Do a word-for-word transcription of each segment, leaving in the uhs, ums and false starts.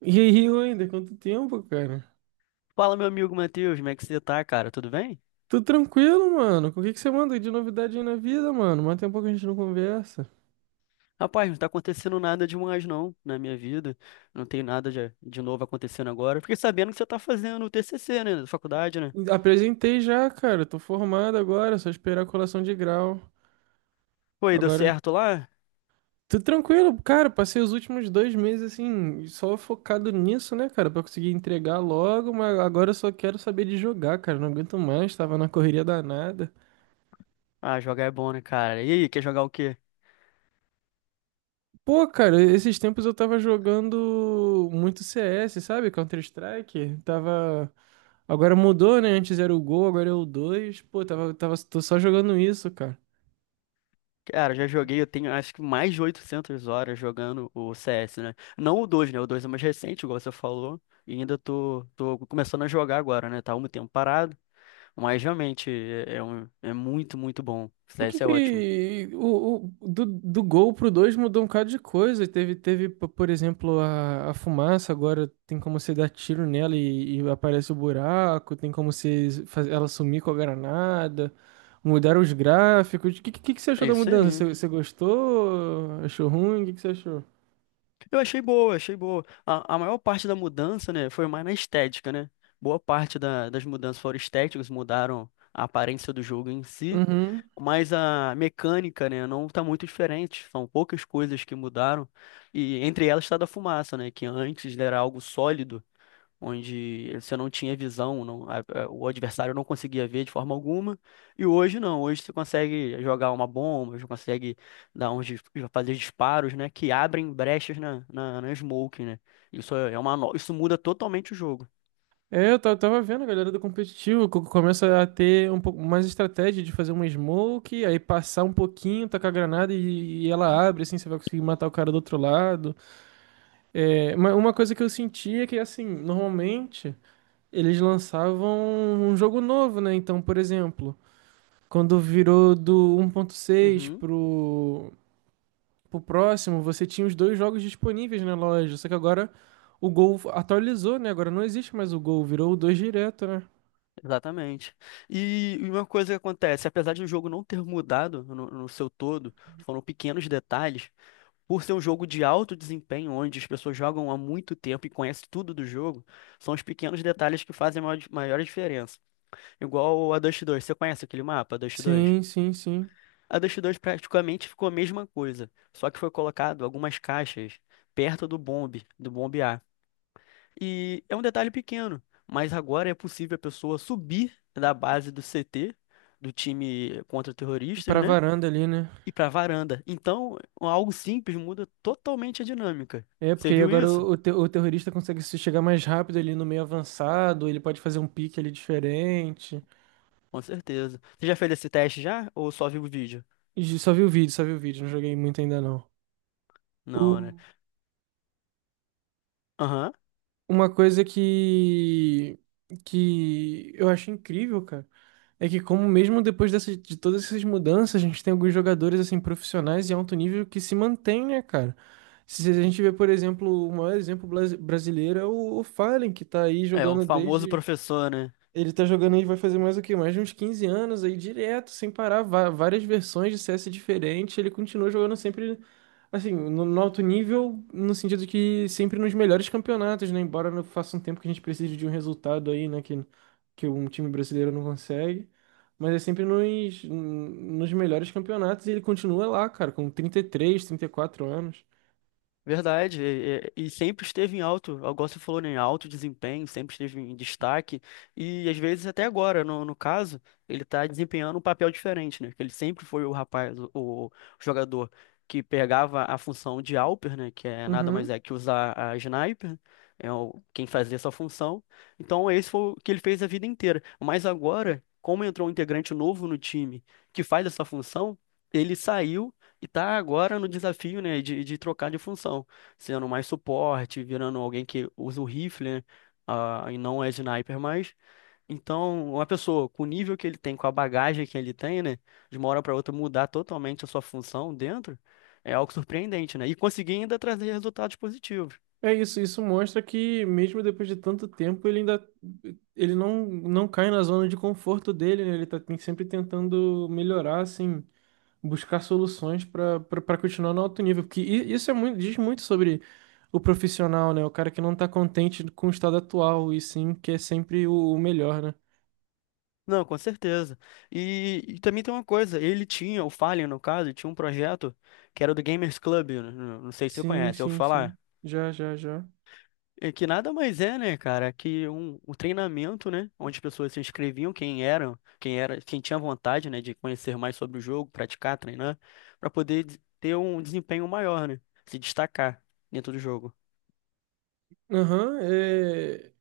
E aí, Wender, quanto tempo, cara? Fala, meu amigo Matheus, como é que você tá, cara? Tudo bem? Tô tranquilo, mano. O que que você manda aí de novidade aí na vida, mano? Mas tem um pouco que a gente não conversa. Rapaz, não tá acontecendo nada demais, não, na minha vida. Não tem nada de, de novo acontecendo agora. Fiquei sabendo que você tá fazendo o T C C, né? Da faculdade, né? Apresentei já, cara. Tô formado agora, é só esperar a colação de grau. Pô, e deu Agora, certo lá? tô tranquilo, cara. Passei os últimos dois meses, assim, só focado nisso, né, cara? Pra conseguir entregar logo, mas agora eu só quero saber de jogar, cara. Não aguento mais, tava na correria danada. Ah, jogar é bom, né, cara? E aí, quer jogar o quê? Pô, cara, esses tempos eu tava jogando muito C S, sabe? Counter-Strike. Tava. Agora mudou, né? Antes era o Gol, agora é o dois. Pô, tava, tava, tô só jogando isso, cara. Cara, já joguei, eu tenho acho que mais de oitocentas horas jogando o C S, né? Não o dois, né? O dois é mais recente, igual você falou. E ainda tô, tô começando a jogar agora, né? Tá um tempo parado. Mas realmente é, é um, é muito, muito bom. O O que C S é ótimo. que o, o- do, do Gol pro dois mudou um bocado de coisa. Teve, teve, p- por exemplo, a, a fumaça, agora tem como você dar tiro nela e, e aparece o buraco, tem como você fazer ela sumir com a granada. Mudaram os gráficos. O que, que, que você achou É da isso mudança? Você, aí. você gostou? Achou ruim? O que, que você achou? Eu achei boa, achei boa. A, a maior parte da mudança, né, foi mais na estética, né? Boa parte da- das mudanças foram estéticas, mudaram a aparência do jogo em si, mas a mecânica, né, não tá muito diferente. São poucas coisas que mudaram, e entre elas está da fumaça, né, que antes era algo sólido onde você não tinha visão, não- a- a- o adversário não conseguia ver de forma alguma, e hoje não, hoje você consegue jogar uma bomba, você consegue dar uns, dis- fazer disparos, né, que abrem brechas na, na, na smoke, né? Isso é é uma, no- Isso muda totalmente o jogo. É, eu ta- tava vendo a galera do competitivo, co- começa a ter um pouco mais estratégia de fazer uma smoke, aí passar um pouquinho, tacar a granada e, e ela abre, assim, você vai conseguir matar o cara do outro lado. É, uma, uma coisa que eu sentia é que, assim, normalmente eles lançavam um jogo novo, né? Então, por exemplo, quando virou do um ponto seis Uhum, pro, pro próximo, você tinha os dois jogos disponíveis na loja, só que agora o Gol atualizou, né? Agora não existe mais o Gol, virou o dois direto, né? exatamente. E e uma coisa que acontece, apesar de o jogo não ter mudado no, no seu todo, foram pequenos detalhes. Por ser um jogo de alto desempenho, onde as pessoas jogam há muito tempo e conhecem tudo do jogo, são os pequenos detalhes que fazem a maior, maior diferença. Igual a Dust dois, você conhece aquele mapa, a Dust dois? Sim, sim, sim. A Dust dois praticamente ficou a mesma coisa, só que foi colocado algumas caixas perto do bombe, do bombe A. E é um detalhe pequeno, mas agora é possível a pessoa subir da base do C T, do time contra terroristas, Pra né? varanda ali, né? E para varanda. Então, algo simples muda totalmente a dinâmica. É, Você porque aí viu agora isso? o, o, te- o terrorista consegue se chegar mais rápido ali no meio avançado, ele pode fazer um pique ali diferente. Com certeza. Você já fez esse teste já? Ou só viu o vídeo? E só vi o vídeo, só vi o vídeo, não joguei muito ainda não. Não, né? O- Aham. uma coisa que, que eu acho incrível, cara, é que como mesmo depois dessa de todas essas mudanças, a gente tem alguns jogadores, assim, profissionais e alto nível que se mantém, né, cara? Se a gente vê, por exemplo, o maior exemplo blas- brasileiro é o, o Fallen, que tá aí É, o jogando famoso desde. professor, né? Ele tá jogando aí, vai fazer mais o quê? Mais de uns quinze anos aí, direto, sem parar, va- várias versões de C S diferentes. Ele continua jogando sempre, assim, no, no alto nível, no sentido que sempre nos melhores campeonatos, né? Embora não faça um tempo que a gente precise de um resultado aí, né? Que, que um time brasileiro não consegue. Mas é sempre nos, nos melhores campeonatos e ele continua lá, cara, com trinta trinta e três, trinta e quatro anos. Verdade, e, e- e sempre esteve em alto, igual você falou, né, em alto desempenho, sempre esteve em destaque, e às vezes até agora, no, no caso, ele está desempenhando um papel diferente, né? Que ele sempre foi o rapaz, o, o jogador que pegava a função de Alper, né? Que é nada mais Uhum. é que usar a sniper, é o, quem fazia essa função. Então esse foi o que ele fez a vida inteira. Mas agora, como entrou um integrante novo no time que faz essa função, ele saiu e tá agora no desafio, né, de, de trocar de função, sendo mais suporte, virando alguém que usa o rifle, né, ah, e não é sniper mais. Então, uma pessoa com o nível que ele tem, com a bagagem que ele tem, né, de uma hora para outra mudar totalmente a sua função dentro, é algo surpreendente, né? E conseguir ainda trazer resultados positivos. É isso, isso mostra que mesmo depois de tanto tempo, ele ainda ele não, não cai na zona de conforto dele, né? Ele tá tem- sempre tentando melhorar, assim, buscar soluções para para continuar no alto nível, porque i- isso é muito, diz muito sobre o profissional, né? O cara que não tá contente com o estado atual e sim quer sempre o, o melhor, né? Não, com certeza. E, e também tem uma coisa, ele tinha, o Fallen no caso, tinha um projeto que era do Gamers Club, né, não não sei se você Sim, conhece, eu sim, sim. falar. Já, já, já. É que nada mais é, né, cara, que um, um treinamento, né, onde as pessoas se inscreviam, quem eram, quem era, quem tinha vontade, né, de conhecer mais sobre o jogo, praticar, treinar, para poder des- ter um desempenho maior, né, se destacar dentro do jogo. Aham. é...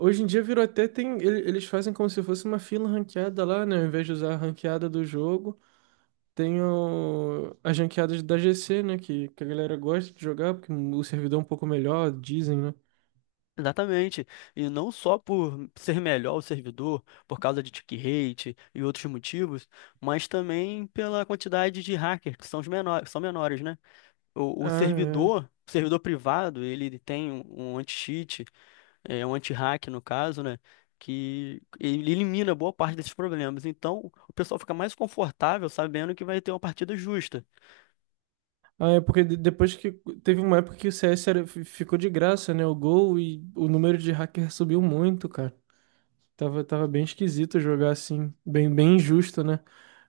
Hoje em dia virou até tem. ele- Eles fazem como se fosse uma fila ranqueada lá, né? Ao invés de usar a ranqueada do jogo. Tem o- as ranqueadas da G C, né? Que, que a galera gosta de jogar, porque o servidor é um pouco melhor, dizem, né? Exatamente. E não só por ser melhor o servidor, por causa de tick rate e outros motivos, mas também pela quantidade de hackers, que são os menores, são menores, né? O, o Ah, é. servidor, o servidor privado, ele tem um, um anti-cheat, é é um anti-hack no caso, né? Que ele elimina boa parte desses problemas. Então, o pessoal fica mais confortável sabendo que vai ter uma partida justa. Ah, é porque de- depois que. Teve uma época que o C S era- fi- ficou de graça, né? O Gol e o número de hacker subiu muito, cara. Tava, tava bem esquisito jogar assim. Bem, bem injusto, né?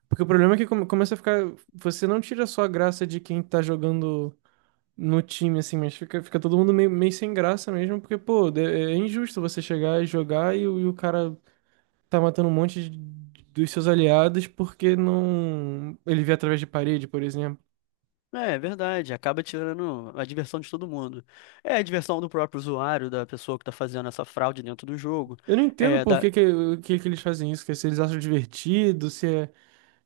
Porque o problema é que come- começa a ficar. Você não tira só a graça de quem tá jogando no time, assim, mas fica, fica todo mundo meio, meio sem graça mesmo, porque, pô, de- é é injusto você chegar e jogar e, o e o cara tá matando um monte de- dos seus aliados porque não. Ele vê através de parede, por exemplo. É, é verdade, acaba tirando a diversão de todo mundo. É a diversão do próprio usuário, da pessoa que está fazendo essa fraude dentro do jogo. Eu não entendo É, por da... que que, o que, que eles fazem isso, que se eles acham divertido, se é,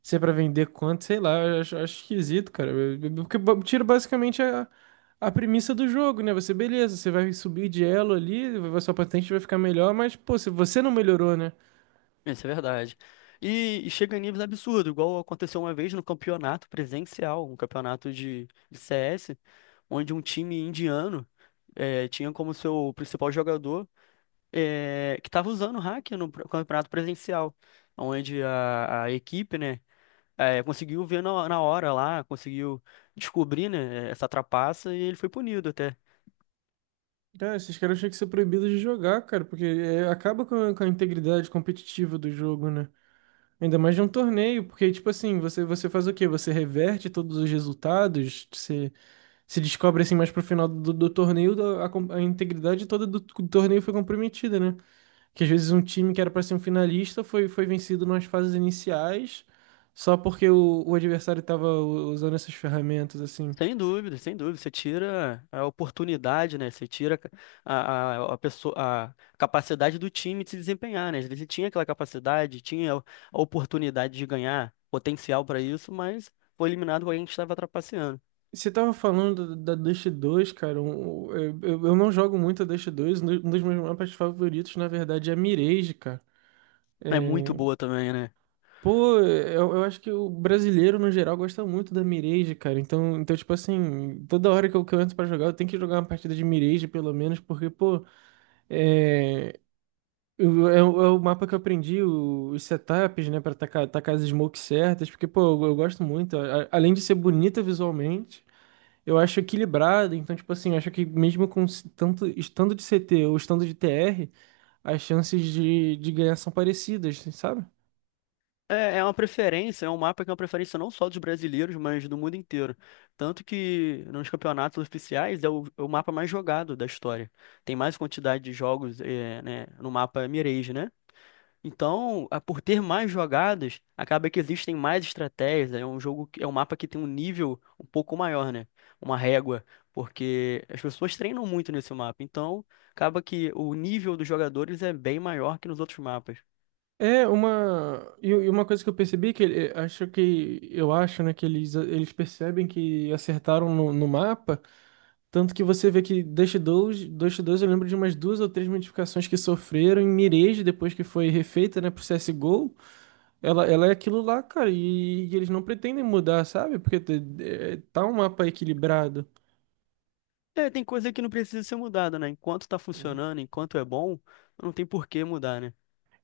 se é pra vender quanto, sei lá, eu acho, acho esquisito, cara. Eu- eu- Porque ba- tira basicamente a, a premissa do jogo, né? Você, beleza, você vai subir de elo ali, a sua patente vai ficar melhor, mas, pô, se você não melhorou, né? Isso é verdade. E, e chega em níveis absurdos, igual aconteceu uma vez no campeonato presencial, um campeonato de, de C S, onde um time indiano eh, tinha como seu principal jogador, é, que estava usando o hack no pro- campeonato presencial, onde a, a equipe, né, é, conseguiu ver na, na hora lá, conseguiu descobrir, né, essa trapaça e ele foi punido até. Ah, esses caras tinham que ser proibidos de jogar, cara, porque é, acaba com a, com a integridade competitiva do jogo, né? Ainda mais de um torneio, porque, tipo assim, você, você faz o quê? Você reverte todos os resultados, você se descobre, assim, mais pro final do, do torneio, da- a, com- a integridade toda do, do torneio foi comprometida, né? Que às vezes um time que era pra ser um finalista foi, foi vencido nas fases iniciais, só porque o, o adversário tava u- usando essas ferramentas, assim. Sem dúvida, sem dúvida. Você tira a oportunidade, né? Você tira a, a, a pessoa, a capacidade do time de se desempenhar, né? Às vezes ele tinha aquela capacidade, tinha a oportunidade de ganhar, potencial para isso, mas foi eliminado por alguém que estava trapaceando. Você tava falando da, da Dust dois, cara, um- um, eu, eu eu não jogo muito a Dust dois, um dos um dos meus mapas favoritos, na verdade, é a Mirage, cara. É muito É, boa também, né? Pô, eu, eu acho que o brasileiro, no geral, gosta muito da Mirage, cara. Então, então tipo assim, toda hora que eu, que eu entro pra jogar, eu tenho que jogar uma partida de Mirage, pelo menos, porque, pô, é, eu- é, o é o mapa que eu aprendi, o- os setups, né, pra tacar, tacar as smokes certas, porque, pô, eu, eu gosto muito. A- a- além de ser bonita visualmente, eu acho equilibrado. Então, tipo assim, eu acho que mesmo com s- tanto estando de C T ou estando de T R, as chances de, de ganhar são parecidas, sabe? É, é uma preferência, é um mapa que é uma preferência não só dos brasileiros, mas do mundo inteiro. Tanto que nos campeonatos oficiais é o, é o mapa mais jogado da história. Tem mais quantidade de jogos, é, né, no mapa Mirage, né? Então, a- por ter mais jogadas, acaba que existem mais estratégias. É um jogo, que- é um mapa que tem um nível um pouco maior, né? Uma régua, porque as pessoas treinam muito nesse mapa. Então, acaba que o nível dos jogadores é bem maior que nos outros mapas. É uma e e uma coisa que eu percebi que ele- acho que eu acho, né, que eles eles percebem que acertaram no, no mapa, tanto que você vê que Dust dois, Dust dois eu lembro de umas duas ou três modificações que sofreram em Mirage depois que foi refeita, né, pro C S G O, ela ela é aquilo lá, cara, e, e eles não pretendem mudar, sabe? Porque te- é, tá um mapa equilibrado. É, tem coisa que não precisa ser mudada, né? Enquanto tá funcionando, enquanto é bom, não tem por que mudar, né?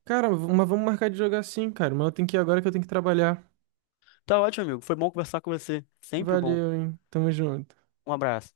Cara, mas vamos marcar de jogar sim, cara, mas eu tenho que ir agora que eu tenho que trabalhar. Tá ótimo, amigo. Foi bom conversar com você. Sempre bom. Valeu, hein. Tamo junto. Um abraço.